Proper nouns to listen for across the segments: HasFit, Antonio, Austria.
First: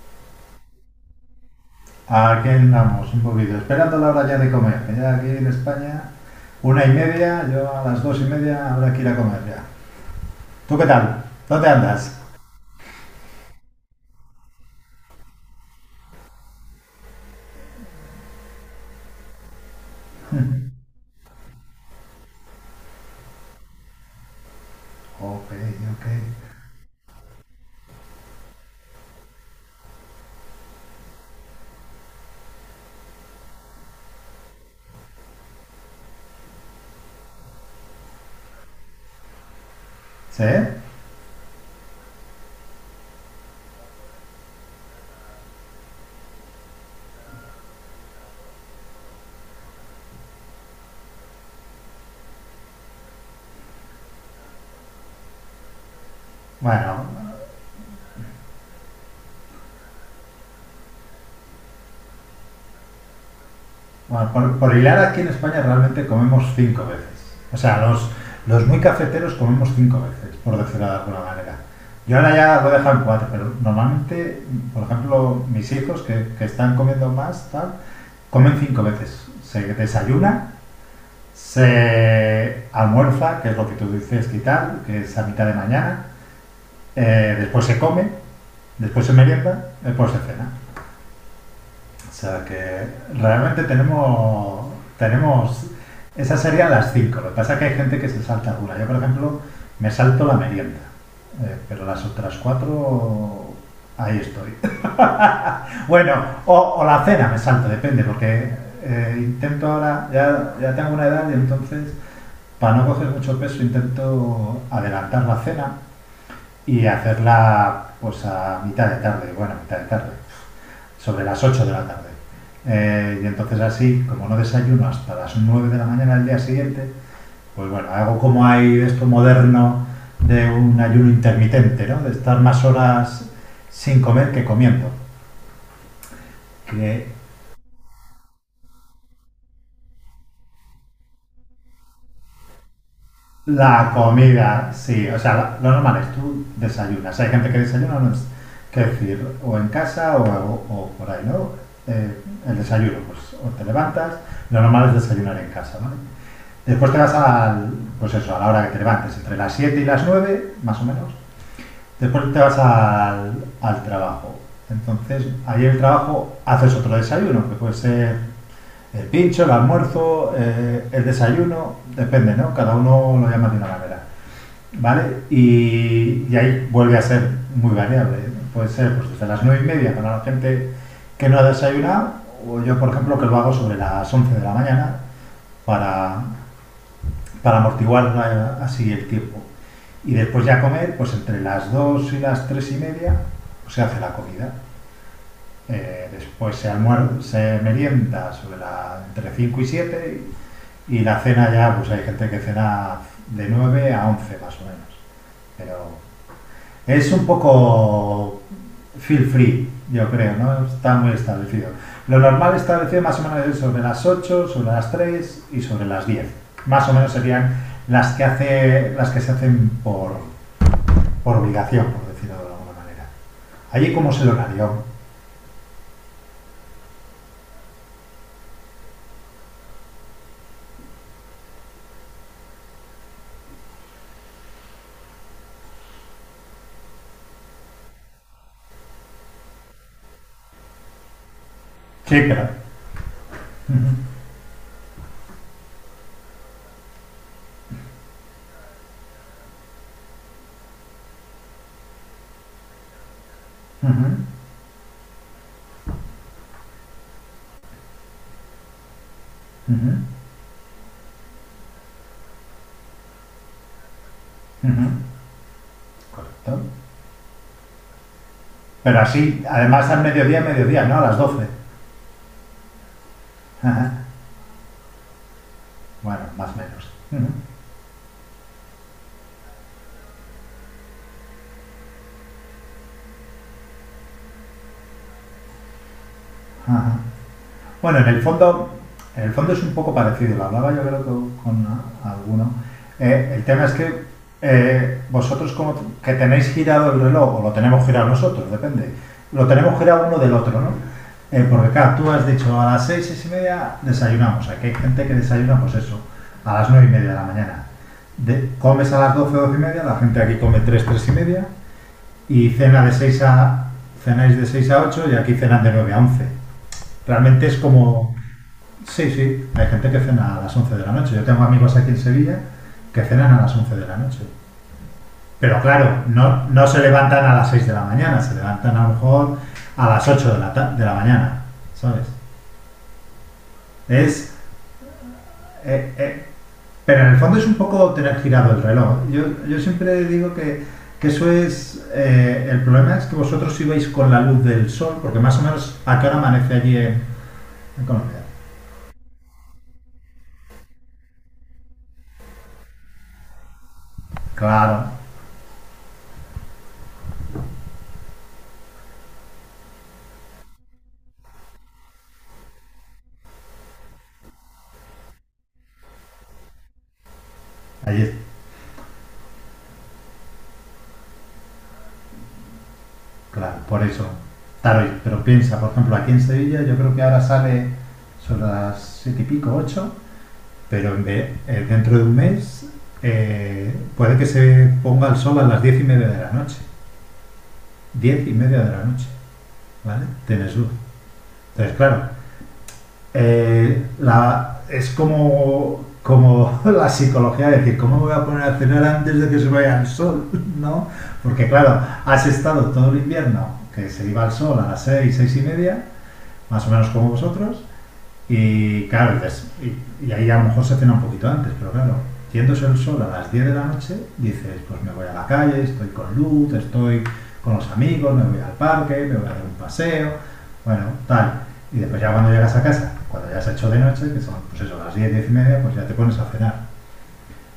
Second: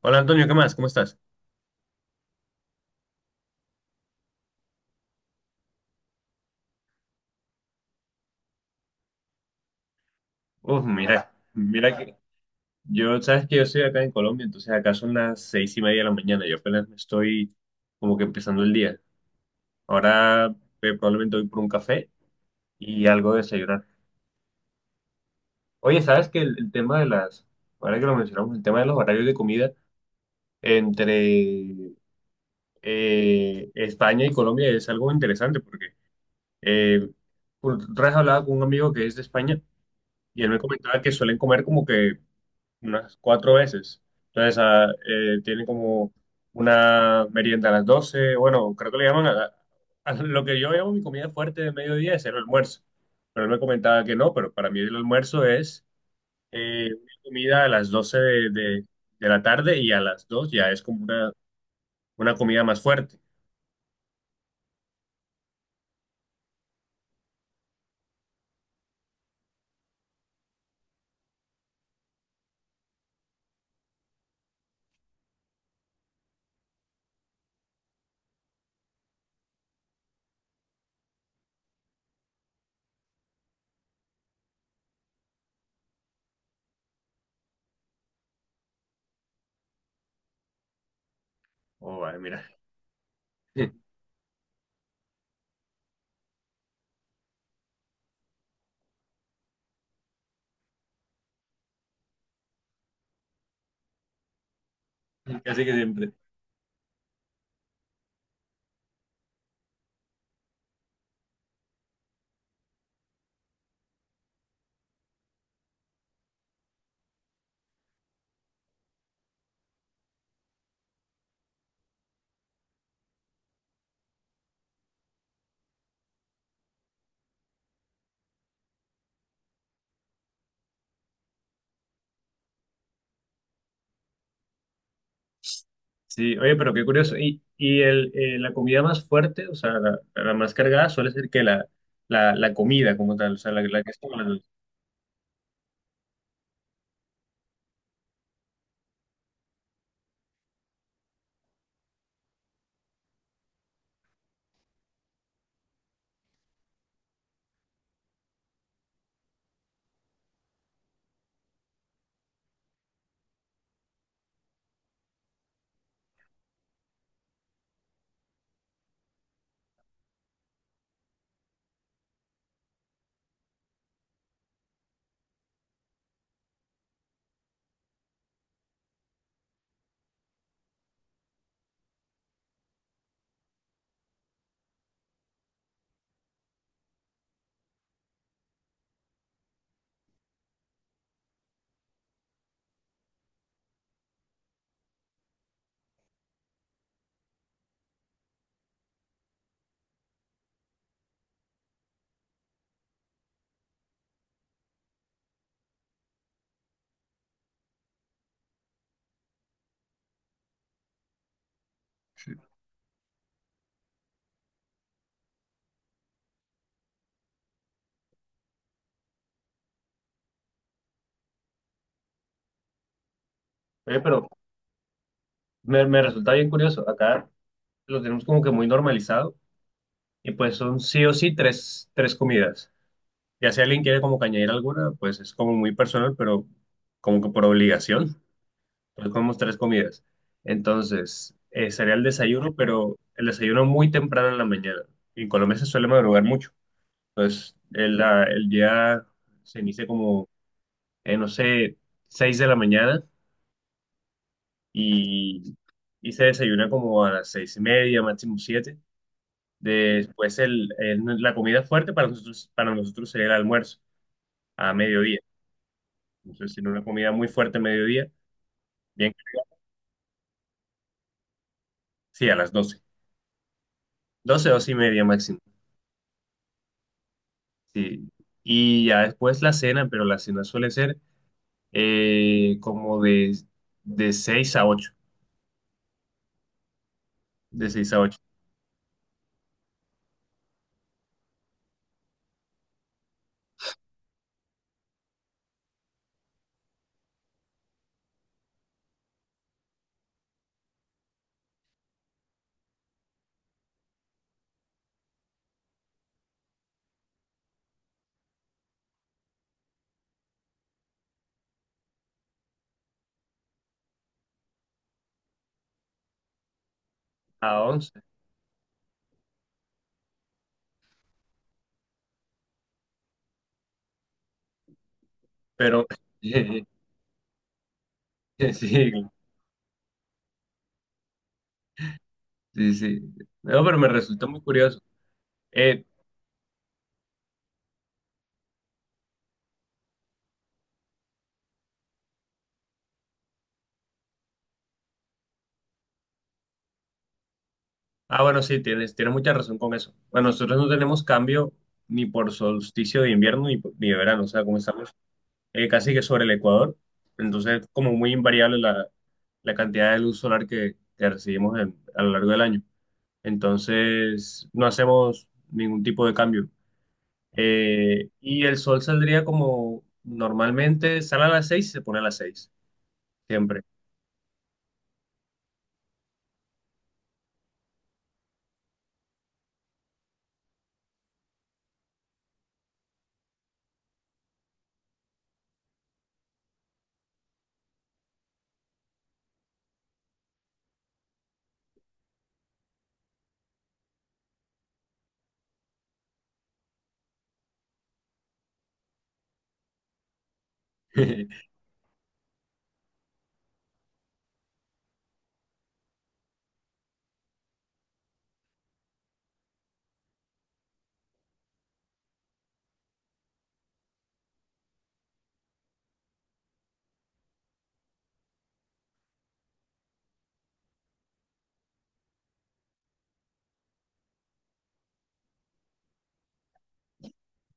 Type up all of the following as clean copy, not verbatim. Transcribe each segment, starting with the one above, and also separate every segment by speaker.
Speaker 1: Hola Antonio, ¿qué más? ¿Cómo estás?
Speaker 2: Aquí andamos un poquito, esperando la hora ya de comer. Ya aquí en España, una y media, yo a las dos y media habrá que ir a comer ya. ¿Tú
Speaker 1: Uf,
Speaker 2: qué tal?
Speaker 1: mira,
Speaker 2: ¿Dónde
Speaker 1: mira
Speaker 2: andas?
Speaker 1: que sabes que yo soy acá en Colombia, entonces acá son las seis y media de la mañana, yo apenas me estoy como que empezando el día. Ahora probablemente voy por un café y algo de desayunar.
Speaker 2: Ok,
Speaker 1: Oye,
Speaker 2: ok.
Speaker 1: ¿sabes que el tema de ahora que lo mencionamos, el tema de los horarios de comida entre España y Colombia es algo interesante porque eh, por otra vez hablaba con un amigo que es de España y
Speaker 2: ¿Sí?
Speaker 1: él me comentaba que suelen comer como que unas cuatro veces. Entonces, tienen como una merienda a las doce. Bueno, creo que le llaman a lo que yo llamo mi comida fuerte de mediodía es el almuerzo. Pero él me comentaba que no, pero para mí el almuerzo es
Speaker 2: Bueno,
Speaker 1: una comida a las 12 de la tarde, y a las 2 ya es como una comida más fuerte.
Speaker 2: bueno, por hilar aquí en España realmente comemos cinco veces. O sea, los muy cafeteros comemos cinco veces, por decirlo de alguna manera. Yo ahora ya lo he dejado en cuatro, pero normalmente, por ejemplo, mis hijos que están comiendo más, tal, comen cinco veces. Se desayunan, se almuerza, que es lo que tú dices, quitar, que es a mitad de mañana. Después se come, después se merienda, después se cena.
Speaker 1: Oh,
Speaker 2: O
Speaker 1: vale, mira,
Speaker 2: sea que realmente tenemos, tenemos esas serían las cinco. Lo que pasa es que hay gente que se salta alguna. Yo, por ejemplo, me salto la merienda. Pero las otras cuatro, ahí estoy.
Speaker 1: casi que siempre.
Speaker 2: Bueno, o la cena me salto, depende, porque intento ahora, ya tengo una edad y entonces para no coger mucho peso intento adelantar la cena y hacerla pues a mitad de tarde, bueno, mitad de tarde, sobre las 8 de la tarde. Y entonces así, como no desayuno hasta las 9 de la mañana del día siguiente, pues bueno, hago como hay de esto moderno de un ayuno intermitente, ¿no? De estar más horas sin comer que comiendo.
Speaker 1: Sí, oye, pero qué
Speaker 2: Que
Speaker 1: curioso. ¿Y la comida más fuerte, o sea, la más cargada, suele ser que la comida como tal, o sea, la que
Speaker 2: la
Speaker 1: es como la?
Speaker 2: comida, sí. O sea, lo normal es tú desayunas. Hay gente que desayuna, no es, que decir, o en casa o por ahí, ¿no? Eh, el desayuno, pues o te levantas, lo normal es desayunar en casa, ¿vale? Después te vas al, pues eso, a la hora que te levantes, entre las 7 y las 9 más o menos. Después te vas al, al trabajo. Entonces, ahí en el trabajo haces otro desayuno, que puede ser el pincho, el almuerzo, el desayuno, depende, ¿no? Cada uno lo llama de una manera. ¿Vale? Y ahí vuelve a ser muy variable. ¿Eh? Puede ser pues, desde las 9 y media para la gente que no ha desayunado, o yo, por ejemplo, que lo hago sobre las 11 de la mañana para, para amortiguar la- así el tiempo. Y después ya comer, pues entre las 2 y las 3 y media pues, se hace la comida. Después se, almuer- se merienda sobre la, entre 5 y 7 y la cena ya, pues hay gente que cena de 9 a 11 más o menos. Pero es un poco feel free, yo creo, ¿no? Está muy establecido. Lo
Speaker 1: Sí.
Speaker 2: normal establecido más o menos es sobre las ocho, sobre las 3 y sobre las diez. Más o menos serían las que, hace, las que se hacen por obligación, por decirlo de alguna manera. Allí
Speaker 1: Oye,
Speaker 2: como es
Speaker 1: pero
Speaker 2: el horario.
Speaker 1: me resulta bien curioso. Acá lo tenemos como que muy normalizado y pues son sí o sí tres comidas. Ya si alguien quiere como que añadir alguna, pues es como muy personal, pero como que por obligación. Entonces comemos tres comidas. Entonces, sería el
Speaker 2: Sí, pero...
Speaker 1: desayuno, pero el desayuno
Speaker 2: ujú,
Speaker 1: muy temprano en la mañana. En Colombia se suele madrugar mucho. Pues el día se inicia como, no sé, 6 de la mañana,
Speaker 2: ujú,
Speaker 1: y, y se desayuna como a las seis y media, máximo siete.
Speaker 2: ujú,
Speaker 1: Después la comida fuerte para nosotros sería el almuerzo a
Speaker 2: ujú.
Speaker 1: mediodía. Entonces
Speaker 2: Correcto.
Speaker 1: tiene una comida muy fuerte a mediodía,
Speaker 2: Pero
Speaker 1: bien,
Speaker 2: así, además al mediodía, mediodía, ¿no? A las doce.
Speaker 1: sí, a las doce,
Speaker 2: Ajá.
Speaker 1: 12 y media máximo.
Speaker 2: Bueno, más o menos. Ujú.
Speaker 1: Sí. Y ya después la cena, pero la cena suele ser como de 6 a ocho.
Speaker 2: Ajá.
Speaker 1: De 6 a
Speaker 2: Bueno,
Speaker 1: ocho.
Speaker 2: en el fondo es un poco parecido, lo hablaba yo creo con alguno. El tema es que vosotros como que tenéis girado el reloj, o lo tenemos girado nosotros, depende, lo tenemos girado uno del otro, ¿no? Porque claro, tú has dicho a las seis, seis y media desayunamos, aquí hay gente que desayuna pues eso, a las nueve y media de la mañana. De- comes a las 12 12 y media, la gente aquí come 3 3:30 y cena de 6 a, cenáis de 6 a 8 y aquí cenan de 9 a 11. Realmente es
Speaker 1: ¿A once?
Speaker 2: como sí, sí, hay gente que cena a las 11 de la noche. Yo tengo amigos aquí en Sevilla que cenan a las 11 de la noche. Pero
Speaker 1: Pero
Speaker 2: claro, no,
Speaker 1: sí,
Speaker 2: no se levantan a las 6 de la mañana, se levantan a lo
Speaker 1: sí,
Speaker 2: mejor a las 8 de la, de la mañana, ¿sabes?
Speaker 1: sí. No, pero me resultó
Speaker 2: Es,
Speaker 1: muy curioso. Eh,
Speaker 2: eh, eh, pero en el fondo es un poco tener girado el reloj. Yo siempre digo que eso es... El problema es que vosotros ibais con la luz del sol, porque más o menos a qué hora amanece allí en Colombia.
Speaker 1: bueno, sí, tienes mucha razón con eso. Bueno, nosotros no tenemos cambio ni por solsticio de invierno ni, ni de verano, o sea, como
Speaker 2: Claro,
Speaker 1: estamos casi que sobre el Ecuador, entonces es como muy invariable la cantidad de luz solar que recibimos a lo largo del año. Entonces, no hacemos ningún tipo de cambio.
Speaker 2: allí
Speaker 1: Y el sol saldría como normalmente, sale a las seis y se pone a las seis,
Speaker 2: claro,
Speaker 1: siempre.
Speaker 2: por eso. Taroy, pero piensa, por ejemplo, aquí en Sevilla yo creo que ahora sale son las siete y pico, ocho, dentro de un mes puede que se ponga el sol a las diez y media de la noche. Diez y media de la noche, ¿vale? Tienes luz. Entonces, claro, es como, como la psicología, de decir, ¿cómo me voy a poner a cenar antes de que se vaya el sol? ¿No? Porque claro, has estado todo el invierno que se iba al sol a las seis, seis y media, más o menos como vosotros. Y claro, dices, y ahí a lo mejor se cena un poquito antes, pero claro, yéndose el sol a las 10 de la noche, dices, pues me voy a la calle, estoy con luz, estoy con los amigos, me voy al parque, me voy a dar un paseo, bueno, tal. Y después ya cuando llegas a casa, cuando ya se ha hecho de noche, que son pues eso, las 10 10:30, pues ya te pones a cenar.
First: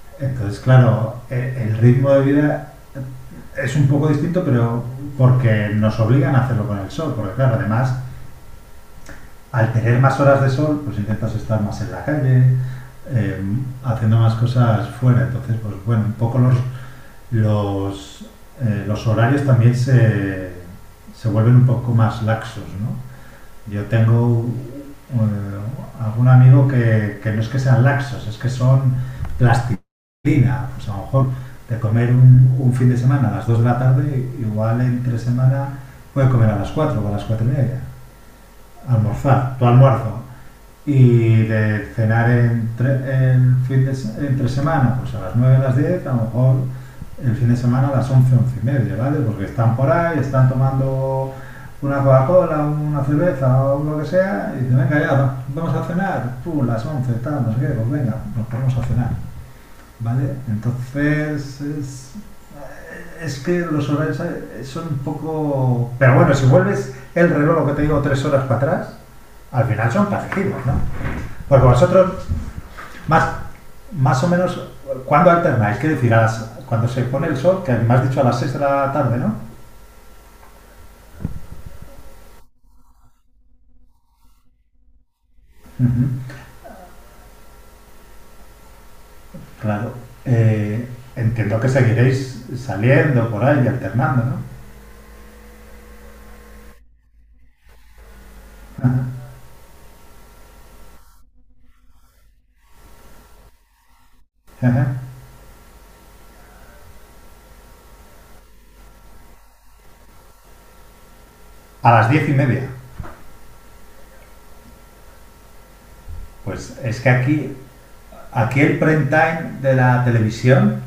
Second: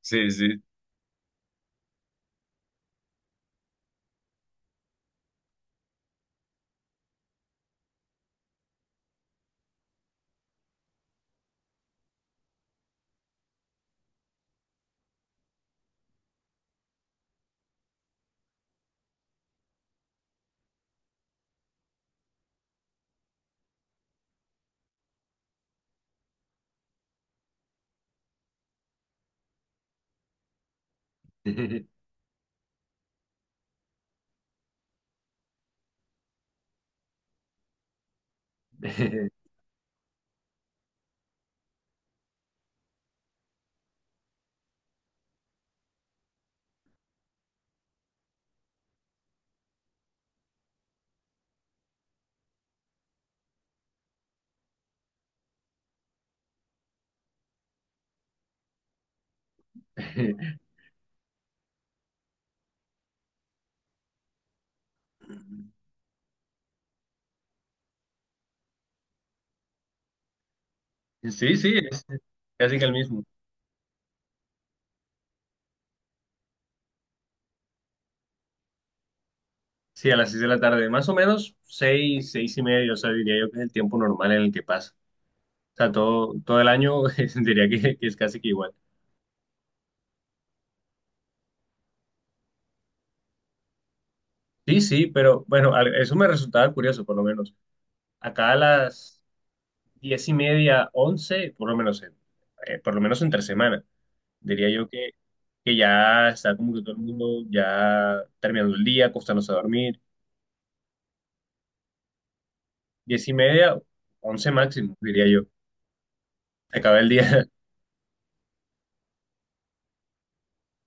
Speaker 1: Sí,
Speaker 2: Entonces,
Speaker 1: sí.
Speaker 2: claro, el ritmo de vida es un poco distinto, pero porque nos obligan a hacerlo con el sol, porque claro, además al tener más horas de sol, pues intentas estar más en la calle, eh, haciendo más cosas fuera. Entonces, pues bueno, un poco los, los horarios también se vuelven un poco más laxos, ¿no? Yo tengo algún amigo que no es que sean laxos, es que son plastilina. Pues a lo mejor de comer un fin de semana a las 2 de la tarde, igual entre semana puede comer a las 4 o a las 4 y media. Almorzar, tu almuerzo, y de cenar entre, entre semana, pues a las 9 a las 10 a lo mejor el fin de semana a las 11 11:30, ¿vale? Porque están por ahí, están tomando una Coca-Cola, una cerveza o lo que sea, y dicen, venga, ya, vamos a cenar, pum, las 11 tal, no sé qué, pues venga, nos ponemos a cenar, ¿vale? Entonces, es que los horarios son un poco... Pero bueno, si vuelves el reloj, lo que te digo, tres horas para atrás, al final son parecidos, ¿no?
Speaker 1: Sí,
Speaker 2: Porque
Speaker 1: sí, es
Speaker 2: vosotros
Speaker 1: casi que el mismo.
Speaker 2: más, más o menos, ¿cuándo alternáis? ¿Qué decir? A las- cuando se pone el sol, que me has dicho a las seis de la tarde, ¿no?
Speaker 1: Sí, a las seis de la tarde, más o menos seis, seis y media, o sea, diría yo que es el tiempo normal en el que pasa. O sea,
Speaker 2: Ujú,
Speaker 1: todo el año diría que es casi que igual.
Speaker 2: claro. Eh, Entiendo que seguiréis saliendo por ahí y alternando, ¿no?
Speaker 1: Sí, sí, pero bueno, eso me resultaba curioso, por lo menos. Acá a las
Speaker 2: Ajá,
Speaker 1: diez y media, once, por lo menos, por lo menos entre semana, diría yo
Speaker 2: ajá.
Speaker 1: que ya está como que todo el mundo ya terminando el día, acostándose a dormir.
Speaker 2: A las 10 y media.
Speaker 1: Diez y media, once máximo, diría yo.
Speaker 2: Pues
Speaker 1: Se acaba
Speaker 2: es
Speaker 1: el
Speaker 2: que
Speaker 1: día.
Speaker 2: aquí, aquí el prime time de la televisión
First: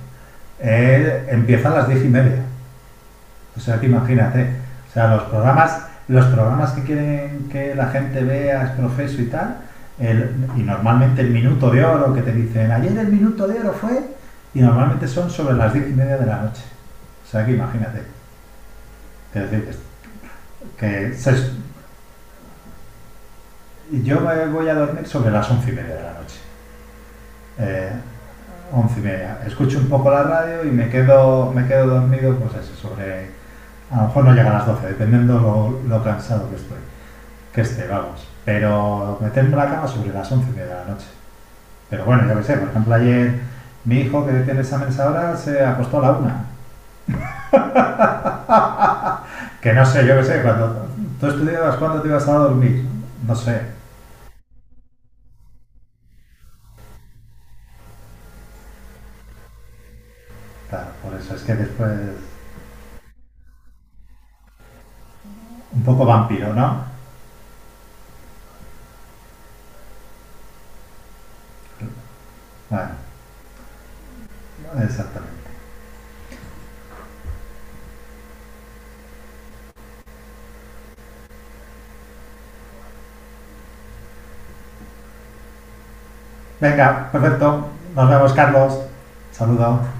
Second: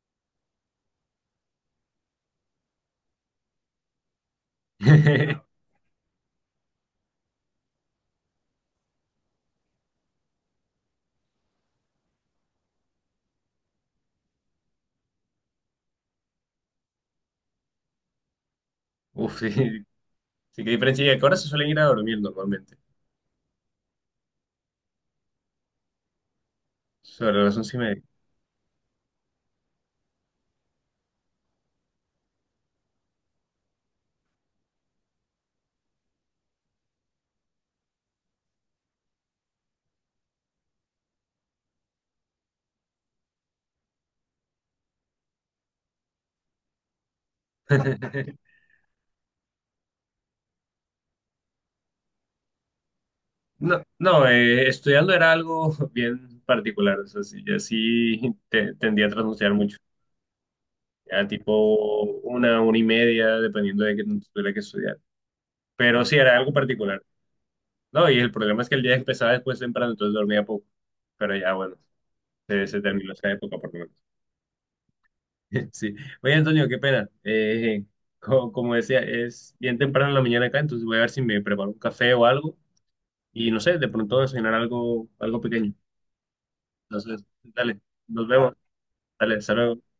Speaker 2: empieza a las 10 y media. O sea, que imagínate. O sea, los programas que quieren que la gente vea, es profeso y tal, y normalmente el minuto de oro que te dicen, ayer el minuto de oro fue, y normalmente son sobre las diez y media de la noche. O sea, que imagínate.
Speaker 1: Uf, sí,
Speaker 2: Es decir,
Speaker 1: sí, qué diferencia. ¿Y
Speaker 2: que
Speaker 1: a qué hora se
Speaker 2: se-
Speaker 1: suelen ir a dormir normalmente?
Speaker 2: yo me voy a dormir sobre las once y media de la noche.
Speaker 1: Sobre las once y
Speaker 2: Eh,
Speaker 1: media.
Speaker 2: Once y media. Escucho un poco la radio y me quedo dormido, pues eso, sobre... A lo mejor no llega a las 12, dependiendo lo cansado que estoy. Que este, vamos. Pero meterme en la cama sobre las 11 de la noche. Pero bueno, yo qué sé, por ejemplo, ayer mi hijo que tiene exámenes ahora se acostó a la una. Que no sé, yo qué sé, cuando tú estudiabas, ¿cuándo te ibas a dormir? No sé.
Speaker 1: No, no, estudiando era algo bien particular. O sea, sí, yo sí tendía a trasnochar mucho.
Speaker 2: Claro, por
Speaker 1: Ya
Speaker 2: eso es que después.
Speaker 1: tipo una y media, dependiendo de qué tanto tuviera que estudiar.
Speaker 2: Un
Speaker 1: Pero
Speaker 2: poco
Speaker 1: sí, era algo
Speaker 2: vampiro, ¿no?
Speaker 1: particular. No, y el problema es que el día empezaba después temprano, entonces dormía poco. Pero ya, bueno, se
Speaker 2: Bueno,
Speaker 1: terminó esa época por lo menos.
Speaker 2: exactamente.
Speaker 1: Sí. Oye, Antonio, qué pena. Como decía, es bien temprano en la mañana acá, entonces voy a ver si me preparo un café o algo. Y no sé, de pronto desayunar algo, algo pequeño.
Speaker 2: Venga,
Speaker 1: Entonces,
Speaker 2: perfecto.
Speaker 1: dale,
Speaker 2: Nos
Speaker 1: nos
Speaker 2: vemos,
Speaker 1: vemos.
Speaker 2: Carlos.
Speaker 1: Dale, hasta luego.
Speaker 2: Saludos.